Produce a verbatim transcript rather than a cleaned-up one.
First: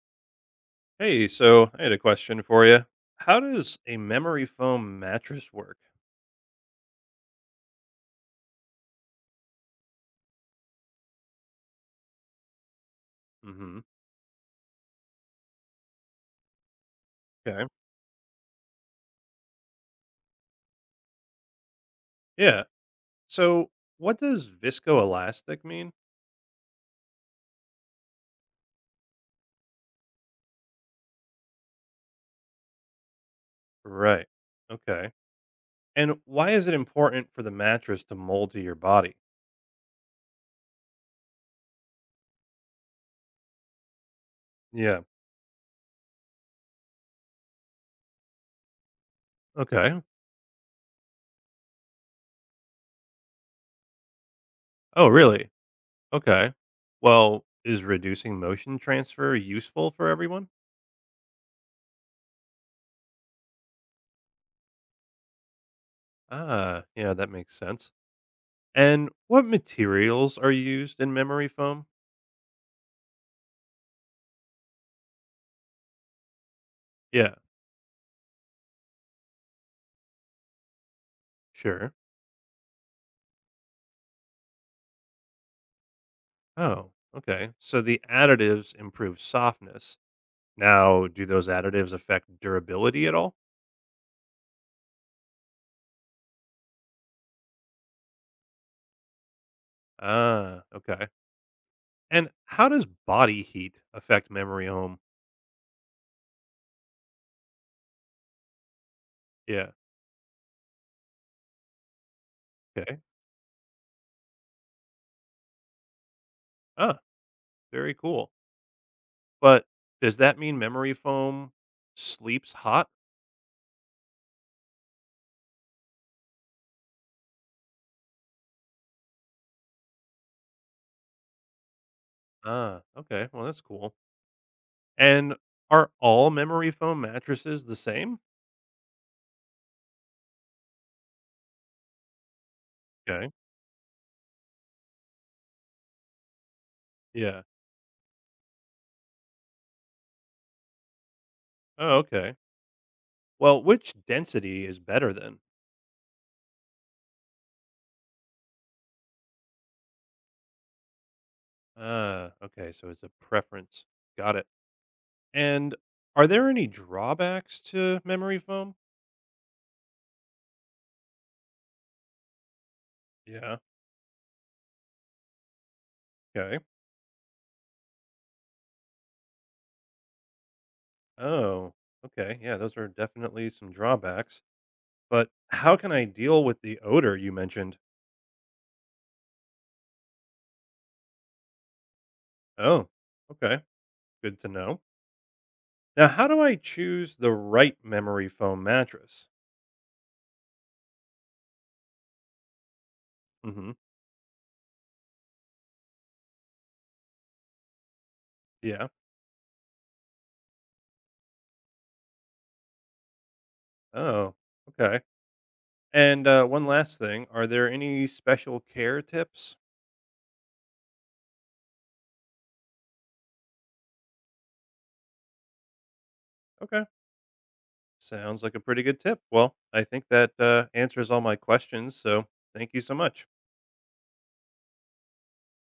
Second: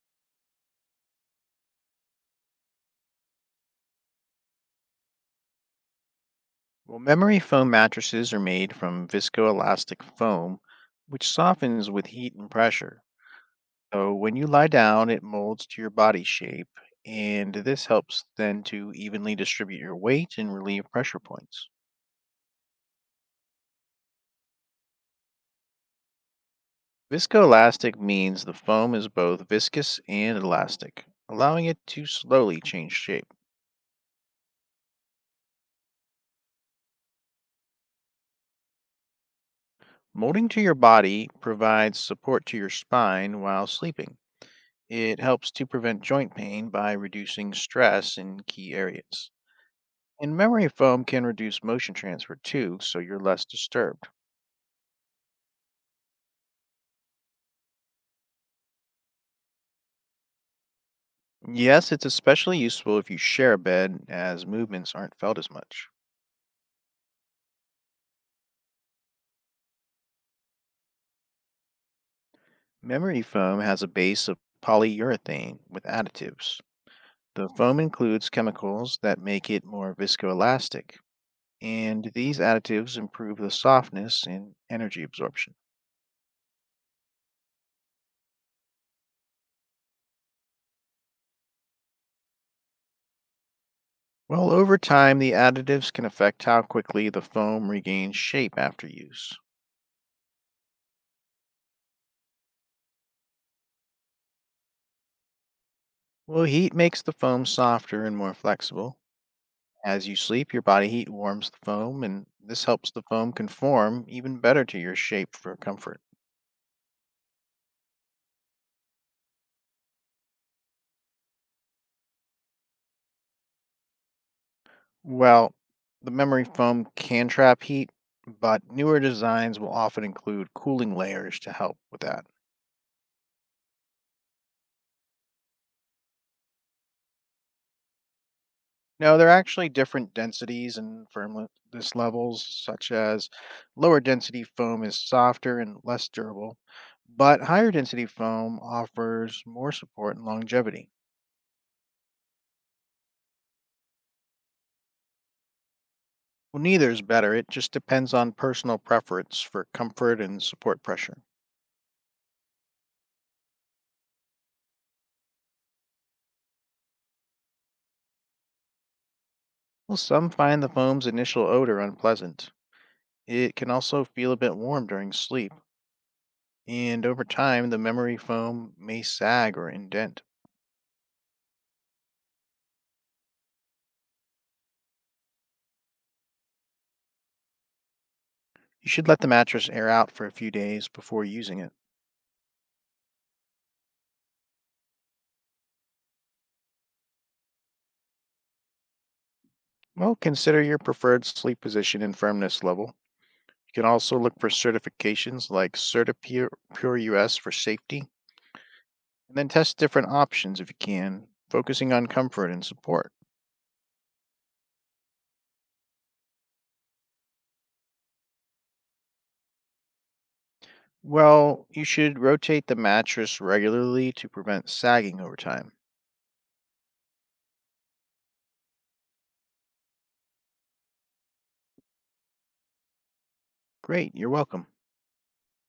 Hey, so I had a question for you. How does a memory foam mattress work? Well, memory foam mattresses are made from viscoelastic foam, which softens with heat and pressure. Hmm. So when you lie down, it molds to your body shape, and Okay. this helps then to evenly distribute your weight and relieve pressure points. Yeah. So, what does viscoelastic mean? Viscoelastic means the foam is both viscous and elastic, allowing it to slowly change shape. Right. Okay. And why is it important for the mattress to mold to your body? Molding to your body provides support to your spine while sleeping. Yeah. It helps to prevent joint pain by reducing stress in key areas. Okay. And memory foam can reduce motion transfer too, so you're less disturbed. Oh, really? Okay. Well, is reducing motion transfer useful for everyone? Yes, it's especially useful if you share a bed, as movements aren't felt as much. Ah, yeah, that makes sense. And what materials are used in memory foam? Memory foam has a base of polyurethane with additives. Yeah, The foam includes chemicals that make it more viscoelastic, sure. and these additives improve the softness and energy absorption. Oh, okay. So the additives improve softness. Now, do those additives affect durability at all? Well, over time, the additives can affect how quickly the foam regains shape after use. Ah, okay. And how does body heat affect memory foam? Well, heat makes the foam softer and more flexible. Yeah. As you sleep, your body heat warms the foam, and this helps the Okay. foam conform even better to your shape for comfort. Ah, very cool. But does that mean memory foam sleeps hot? Well, the memory foam can trap heat, but newer designs will often include cooling layers to help with that. Ah, okay. Well, that's cool. And are all memory foam mattresses the same? Now, there are actually different densities and firmness levels, such as Okay. lower density foam is softer and less durable, Yeah. but higher density foam offers more support and longevity. Oh, okay. Well, which density is better then? Well, neither is better. It just depends on personal preference for comfort and support pressure. Ah, okay. So it's a preference. Got it. And are there any drawbacks to memory foam? Well, some find the foam's initial odor unpleasant. It Yeah. can also feel a bit warm during sleep, Okay. and over time, the memory foam may sag or indent. Oh, okay. Yeah, those are definitely some drawbacks. But how can I deal with the odor you mentioned? You should let the mattress air out for a few days before using it. Oh, okay. Good to know. Now, how do I choose the right memory foam mattress? Well, consider your preferred sleep position and firmness level. Mm-hmm. You can also look for certifications like CertiPure Pure U S for safety, and Yeah. then test different options if you can, focusing on comfort and support. Oh, okay. And uh, one last thing, are there any special care tips? Well, you should rotate the mattress regularly to prevent sagging over time. Okay. Sounds like a pretty good tip. Well, I think that uh, answers all my questions. So thank you so much. Great, you're welcome.